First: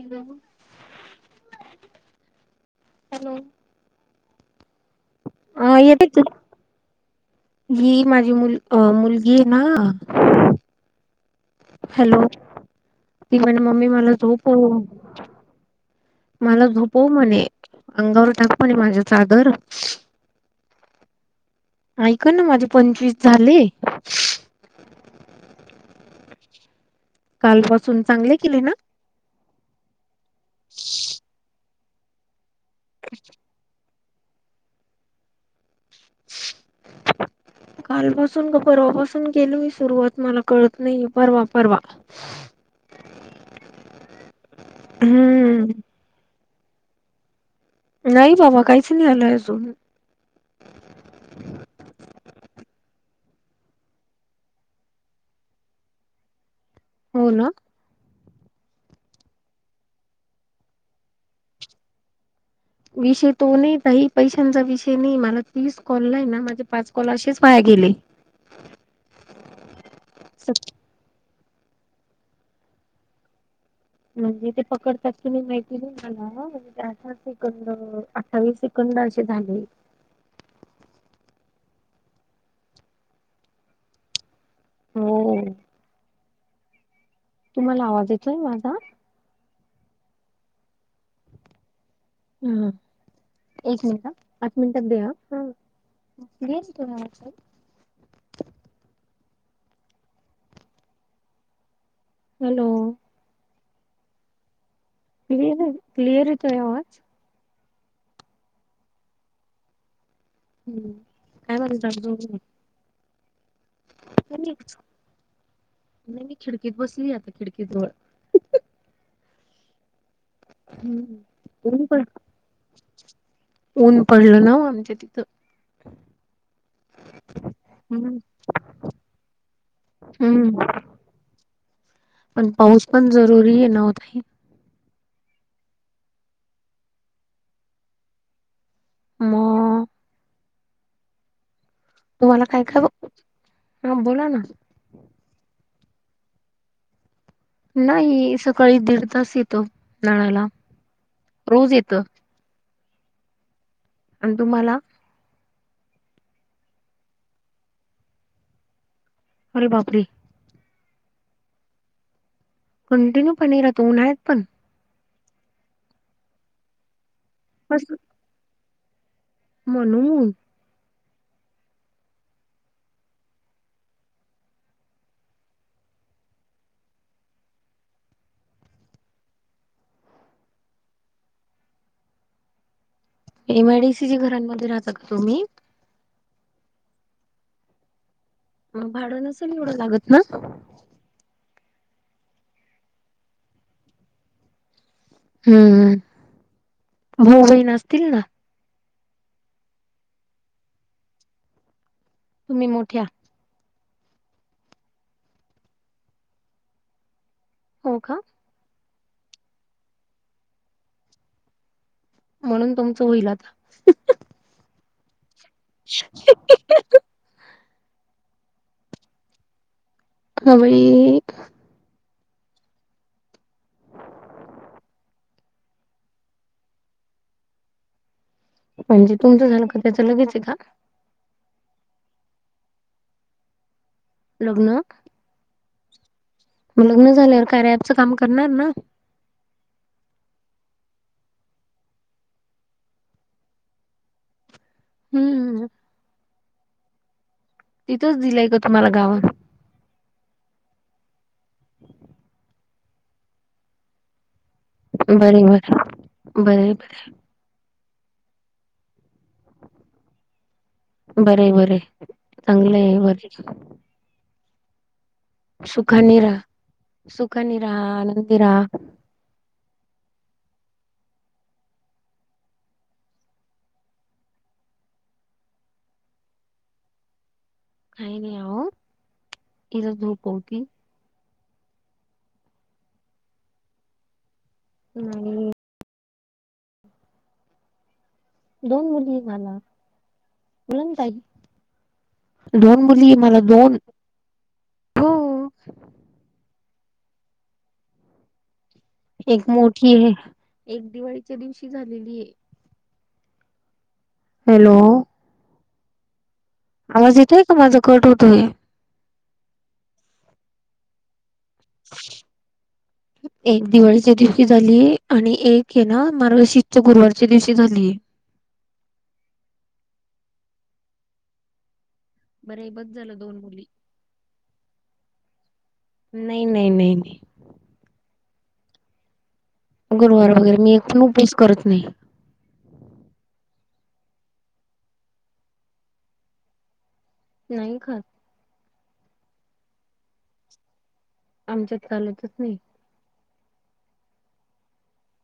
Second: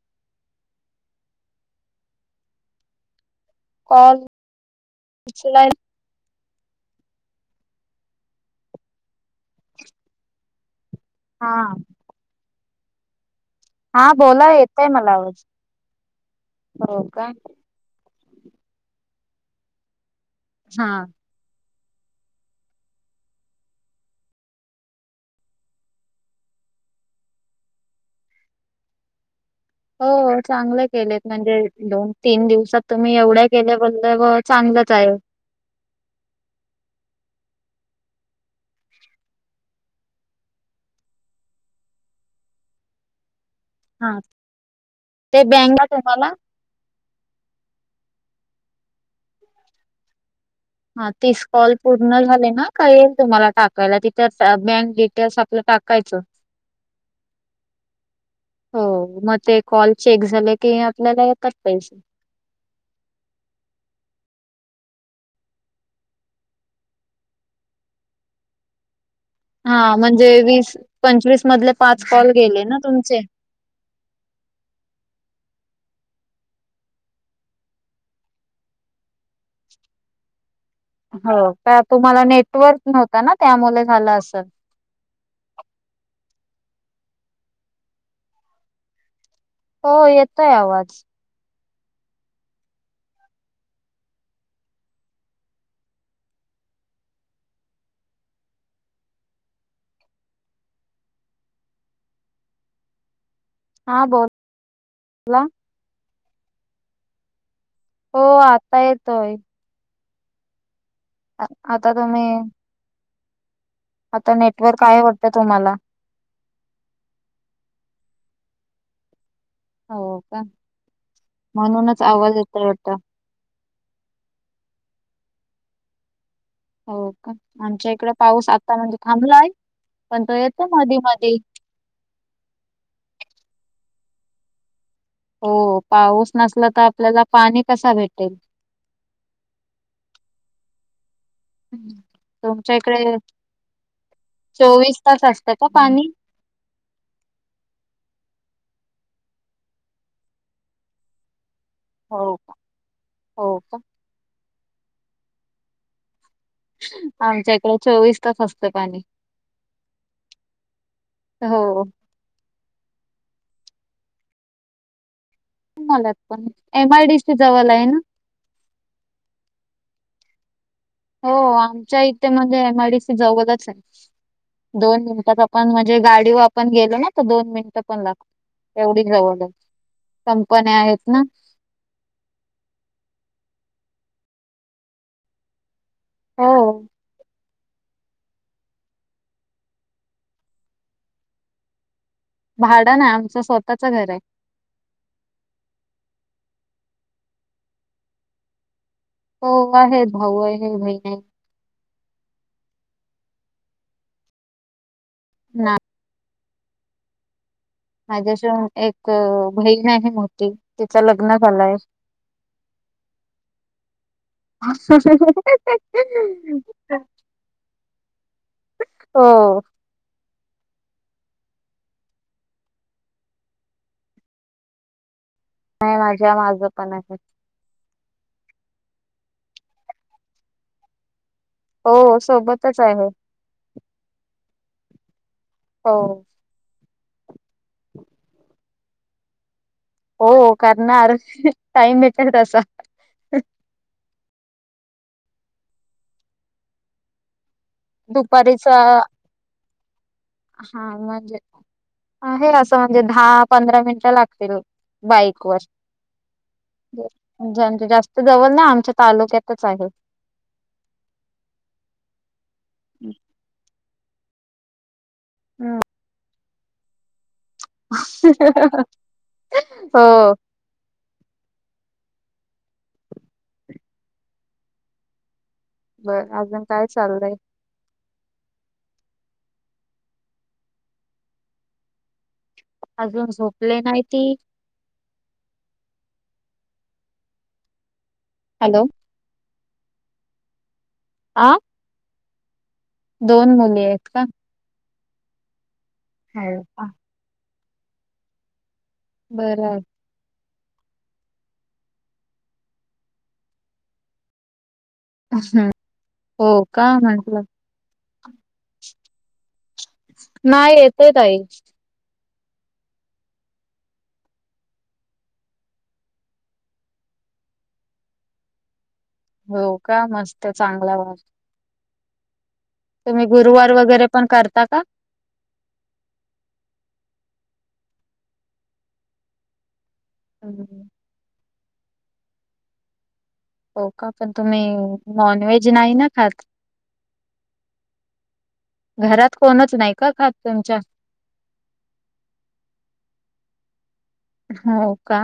Hello? Hello? Call उचलाय अ येते त, ही माझी मुल मुलगी आहे ना हा. हॅलो? ती म्हणे मम्मी हा मला बोला झोपव, येतय मला आवाज. मला झोप हो का म्हणे. अंगावर टाकतो म्हणे माझ्या चादर. हा. ऐक ना माझे पंचवीस झाले. कालपासून चांगले केले ना. हो चांगले केलेत. म्हणजे, दोन- तीन दिवसात तुम्ही एवढ्या केल्याबद्दल चांगलंच आहे. कालपासून का परवापासून केेले मी सुरुवात मला कळत नाही परवा परवा. हा. ते हम्म बँगा ठेवायला. नाही बाबा. काहीच नाही आलंय अजून. हा तीस कॉल पूर्ण झाले ना, काय येईल तुम्हाला टाकायला? तिथे बँक डिटेल्स आपलं टाकायचं. [inaudible] हो ना. हो. मग ते कॉल चेक झाले की आपल्याला येतात पैसे. विषय तो नाही काई पैशांचा विषय नाही. मला तीस कॉल नाही ना माझे पाच कॉल असेच वाया गेले. हा म्हणजे वीस, पंचवीस मधले पाच कॉल गेले ना तुमचे. म्हणजे ते पकडतात की नाही माहिती नाही मला. त्यांना तिकडन अट्टाविस सेकंद असे झाले. हो का. तुम्हाला नेटवर्क नव्हता ना. त्यामुळे झालं असेल. हो. तुम्हाला आवाज येतोय माझा? हो येतोय आवाज. हम्. एक मिनिट ह. पाच मिनिटात दे ह. [unintelligible] हॅलो. हा बोल. क्लियर हे क्लिअर येतोय आवाज? हो आता येतोय. हम्म. काय म्हणता आता अजून? तुम्ही आता काय नाही नेटवर्क काय वाटतं तुम्हाला? नाही मी खिडकीत बसली आता खिडकीजवळ. हो का. हम्म ऊन म्हणूनच पड आवाज येतय वाटत. ऊन पडलं ना आमच्या तिथं. हो का. आमच्या इकडे हम्म. पाऊस आता म्हणजे थांबलाय. पण तो हम्म येतो मधी मधी. पण पाऊस पण जरुरी आहे ना. वो भी हो पाऊस नसला तर, आपल्याला पाणी कस भेटेल. मग. ह तुम्हाला काय तुमच्या काय इकडे हा बोला ना. चोवीस तास असत का पाणी? नाही. सकाळी दीड तास येतो नळाला. रोज येत. हो का. हो का. आणि तुम्हाला? आमच्या इकडे चोवीस तास असतं पाणी. अरे बापरी. हो. कंटिन्यू पाणी राहत. उन्हाळ्यात पण? मलात पाणी. एम आय डी सि जवल बस आहे ना. म्हणून. हो हो. आमच्या इथे म्हणजे एम आय डी सी जवळच आहे. दोन मिनटात आपण म्हणजे गाडीव आपण गेलो ना तर दोन मिनटं पण लागतं. एवढीच जवळ ये, कंपन्या आहेत ना. एम आय डी सी च्या घरांमध्ये राहता का तुम्ही? हॊ हॊ. मग भाडं नसलं एवढं लागत ना. भाडं नाय आमचं स्वतःचं घरय. हम्म हम्म भाव बहीण असतीलं ना. हॊ आहेत भाऊ आहे बहीण ये. तुम्ही मोठ्या. ना. हो का माझ्याशि एक अ बहीण आहे, मोठी तिच लग्नं झालायं. म्हणून तुमचं होईल आता [unintelligible] [inaudible] [inaudible] हो. हुई. नाय माझ्यामाग पण आहे. म्हणजे तुमचं झालं का, त्याचं लगेचं ये का? हो हॊ सोबतचं आहे. लग्नं. हो. लग्न झाल्यावर काय रॅपचं काम करणार ना. हॊ करणार टाईम भेटलं तसं. हम्म हम्म हम्म. तिथंच दिलंय का दुपारीचा तुम्हाला गावात? हा म्हणजे आहे असं म्हणजे दहा पंधरा मिनट लागते रो बरे बाईकवर. बर बरे बरे म्हणजे आमच्या जास्त जवळ नाय आमच्या तालुक्यातचं आहे. बरंय बरंय चांगलंय बरे. सुखानी राह, सुखानी राह आनंदी राहा. हो. बरं अजून काय चाललंय? काय नाही अहो तिला झोपवती. अजून झोपले नाय ती. नाही. हॅलो दोन मुली मला. [unintelligible] आ. दोन मुली ये मला दोनं हेत का? [unintelligible] [inaudible] एक मोठी आहे एक दिवाळीच्या दिवशी झालेलीये. हॅलो. हम्म हो. का आवाज म्हंटलं येतोय का? माझा कट होतोयं. नाय येतयं ताई. [inaudible] एक दिवाळीच्या दिवशी झाली... आणि एक हे ना.. मार्गशीर्ष च्या गुरुवारच्या दिवशी झाली. हो का मस्त चांगलाय म... बरे हे बघ... तुम्ही गुरुवार वेगैरे पण करता का? नाही -नाही... गुरुवार वेगैरे मी एक हि उपवास करत नाही. हो.. का.. पण तुम्ही नॉन व्हेज नाही ना खात? नाही खात. घरात कोणच नाही का खात तुमच्या? आमच्यात चालतच नाही. हो.. का?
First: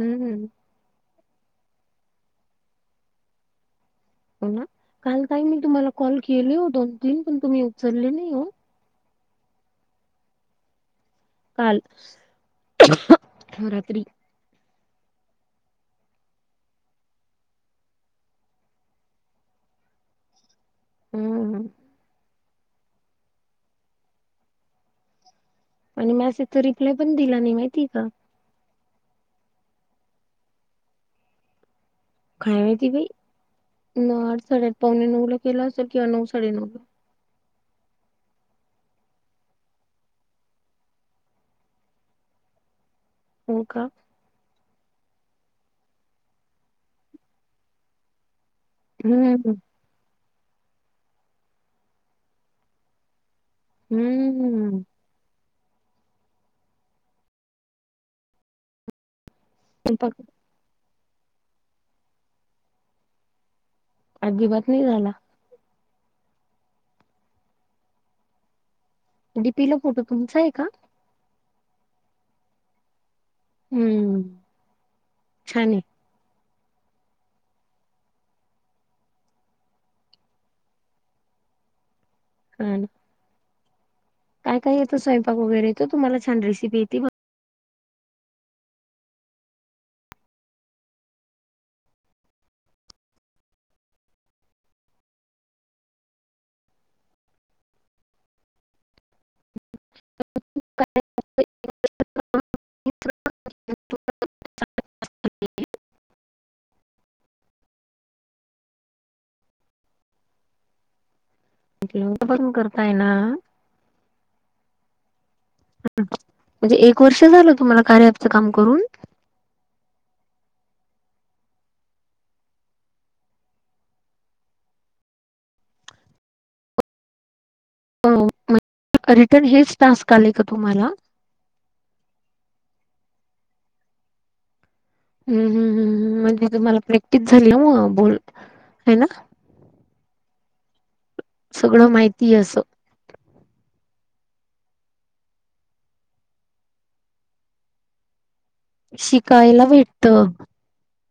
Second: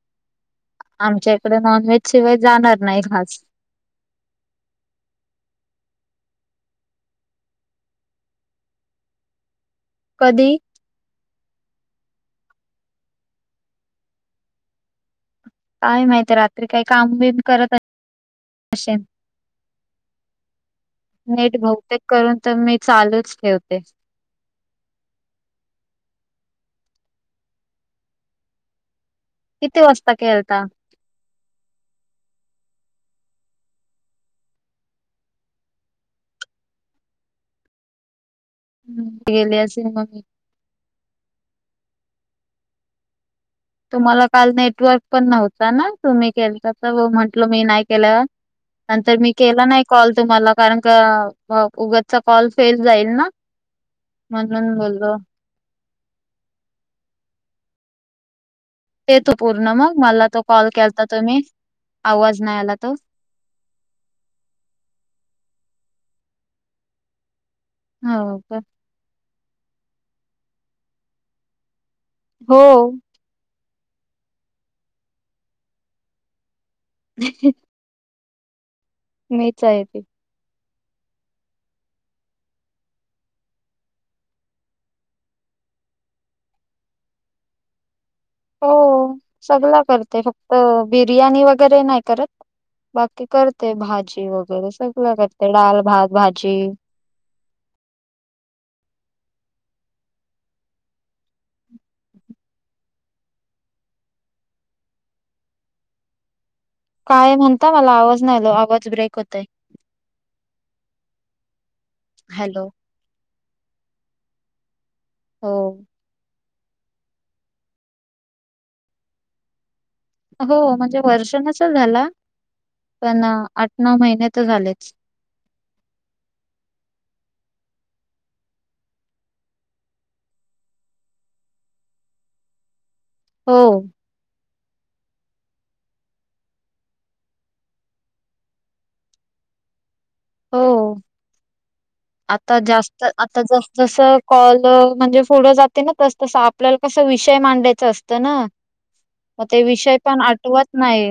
हम्म.. हम्म... आमच्या इकडे नॉनव्हेज शिवाय जाणार नाही घास. हो ना काल काही मी तुम्हाला कॉल केले हो दोन तीन पण तुम्ही उचलले नाही हो. कधी? काल. रात्री. काय माहिती रात्री काही काम बिम करत... असशीन. नेट हम्म बहुतेक करून तर मी चालूच ठेवते. आणि मॅसेज चा रिप्लाय पण दिला नाही माहितीये का? कि ती वस्ता केलता... काय माहीती बाई.... आठ साडेआठ पावणे नऊ ला केला असेल. किंवा नऊ साडे नऊ ला. [unintelligible] हो.. का? मला काल नेटवर्क पण नव्हता ना तुम्ही केलता तव म्हंटल मी नाही केलेला. नंतर मी हम्म केला नाही कॉल तुम्हाला कारण का... उगचचा कॉल फेल जाईल ना. हम्म.... म्हणून बोललो. ते तो पूर्ण मग स्वयंपाक मला तो कॉल केलता तुम्ही आवाज नाही आला तो? अजिबात नाही झाला. हो.. का? डी. पी. ला फोटो तुमचा आहे का? हो.... हम्म.... छान आहे. [inaudible] मीच आहे ती. [unintelligible] काय- काय येतं स्वयंपाक वेगैरेे तुम्हाला छान रेसिपीे येती.. हो.. सगळ करते फक्त बिर्याणी वैगैरे नाही करत. बाकी करते भाजी वै गैरे सगळ करते डाल, भात, भाजी. [unintelligible] [inaudible] काय म्हणता मला आवाज नाही आला आवाज ब्रेक होतय. हॅलो [unintelligible] हो. म्हणजे एक वर्ष झालं तुम्हाला कार्या ॲपच काम करून? हो म्हणजे वर्ष नसेल झाल, पण आठ नवु महिने तर झालेच. हो म्हण रिटर्न हेच टास्क आले का तुम्हाला? हो. हू हू हू ह म्हणजे तुम्हाला प्रॅक्टिस झाली मग बोलून हाय ना. हो सगळं माहितीय आता असं. जास तर आता जस जसं कॉल म्हणजे पुढं जाते ना, तस तस आपल्याला कस विषय मांडायचा असत त ना, मग ते शिकायला विषय भेटत पण आठवत नाही.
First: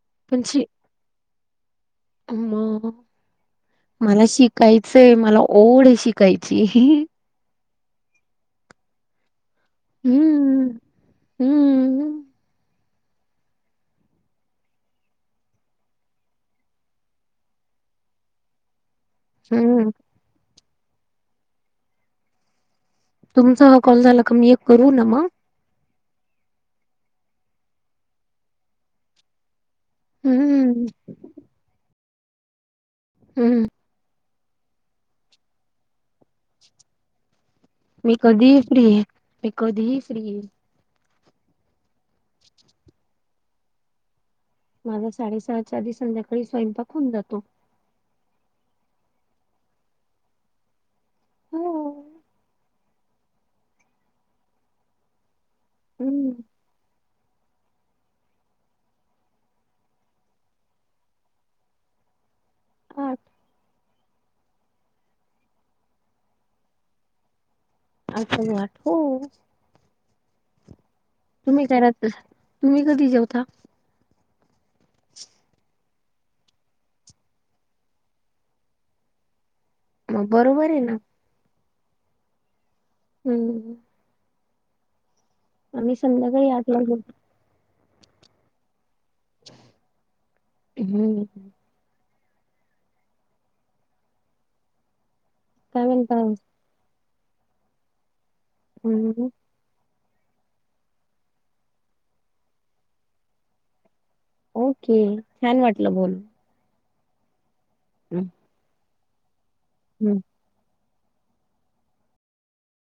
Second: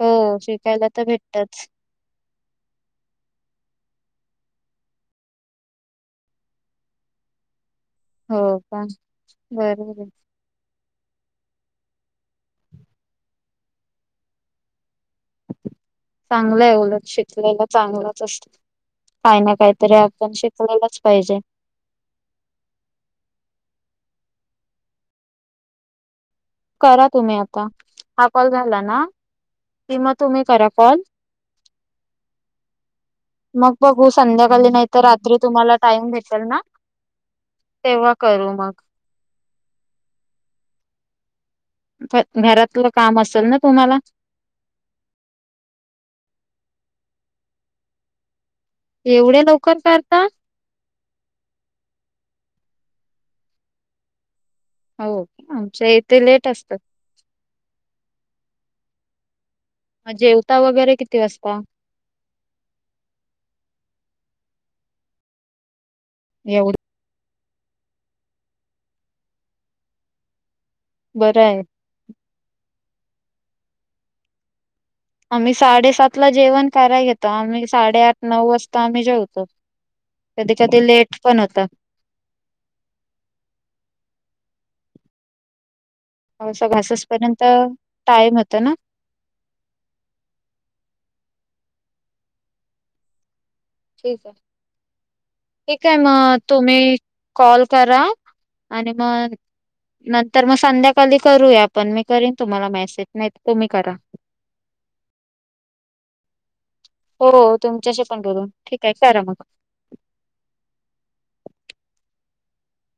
हो पण शि शिकायला तर भेटतच. मग मला शिकायचंय. मला ओढ ये शिकायची. हो का? बर बर. हुं. हू. चांगलं हाय उलट, शिकलेल चांगलंच असतं. काही ना हम्म काहीतरी पणं शिकलेलच पाहिजे. तुमचा हा कॉल झाला का मी एक करू ना मग? करा तुम्ही आता. हा कॉल झाला ना, कि मग तुम्ही करा हम्म कॉल हम्म मग बघू संध्याकाली नाही तर, रात्री तुम्हाला टाइम भेटेल ना. तेव्हा मी करू कधी ही मग फ्री ये. मी कधी ही फ्री ये. पणं घरातलं काम असल ना तुम्हाला? माझा साडेसहाच्या आधी संध्याकाळी स्वयंपाक होऊन जातो. एवढ्या लवकर करता? हो. हाओ आमच्या इथे हम्म लेट असत. म जेवता वगैरे किती वासता? आठ. एवढ आठ ला जेवणार हो. बरं आहे तुम्ही करा त तुम्ही कधी जेवता? आम्ही साडेसात ला जेवण कराय घेतो. आम्ही साडेआठ नऊ वासता आम्ही जेवतो. मग कधी बरोबर आहे कधी ना. लेट पण होत. हुं. आम्ही संध्या आमचं घासस पर्यंत टायम होत ना. हुं. ठीक हाय. काय ठीक हाय म्हणता? मग तुम्ही कॉल करा आणि म हम्म नंतर मग संध्याकाली करूया आपण. मी करीन तुम्हाला मॅसेज, नाहीतर तुम्ही करा. ओके. छान वाटलं बोल हो तुमच्याशी पण बोलून. ठीक आहे करा मग. हुं.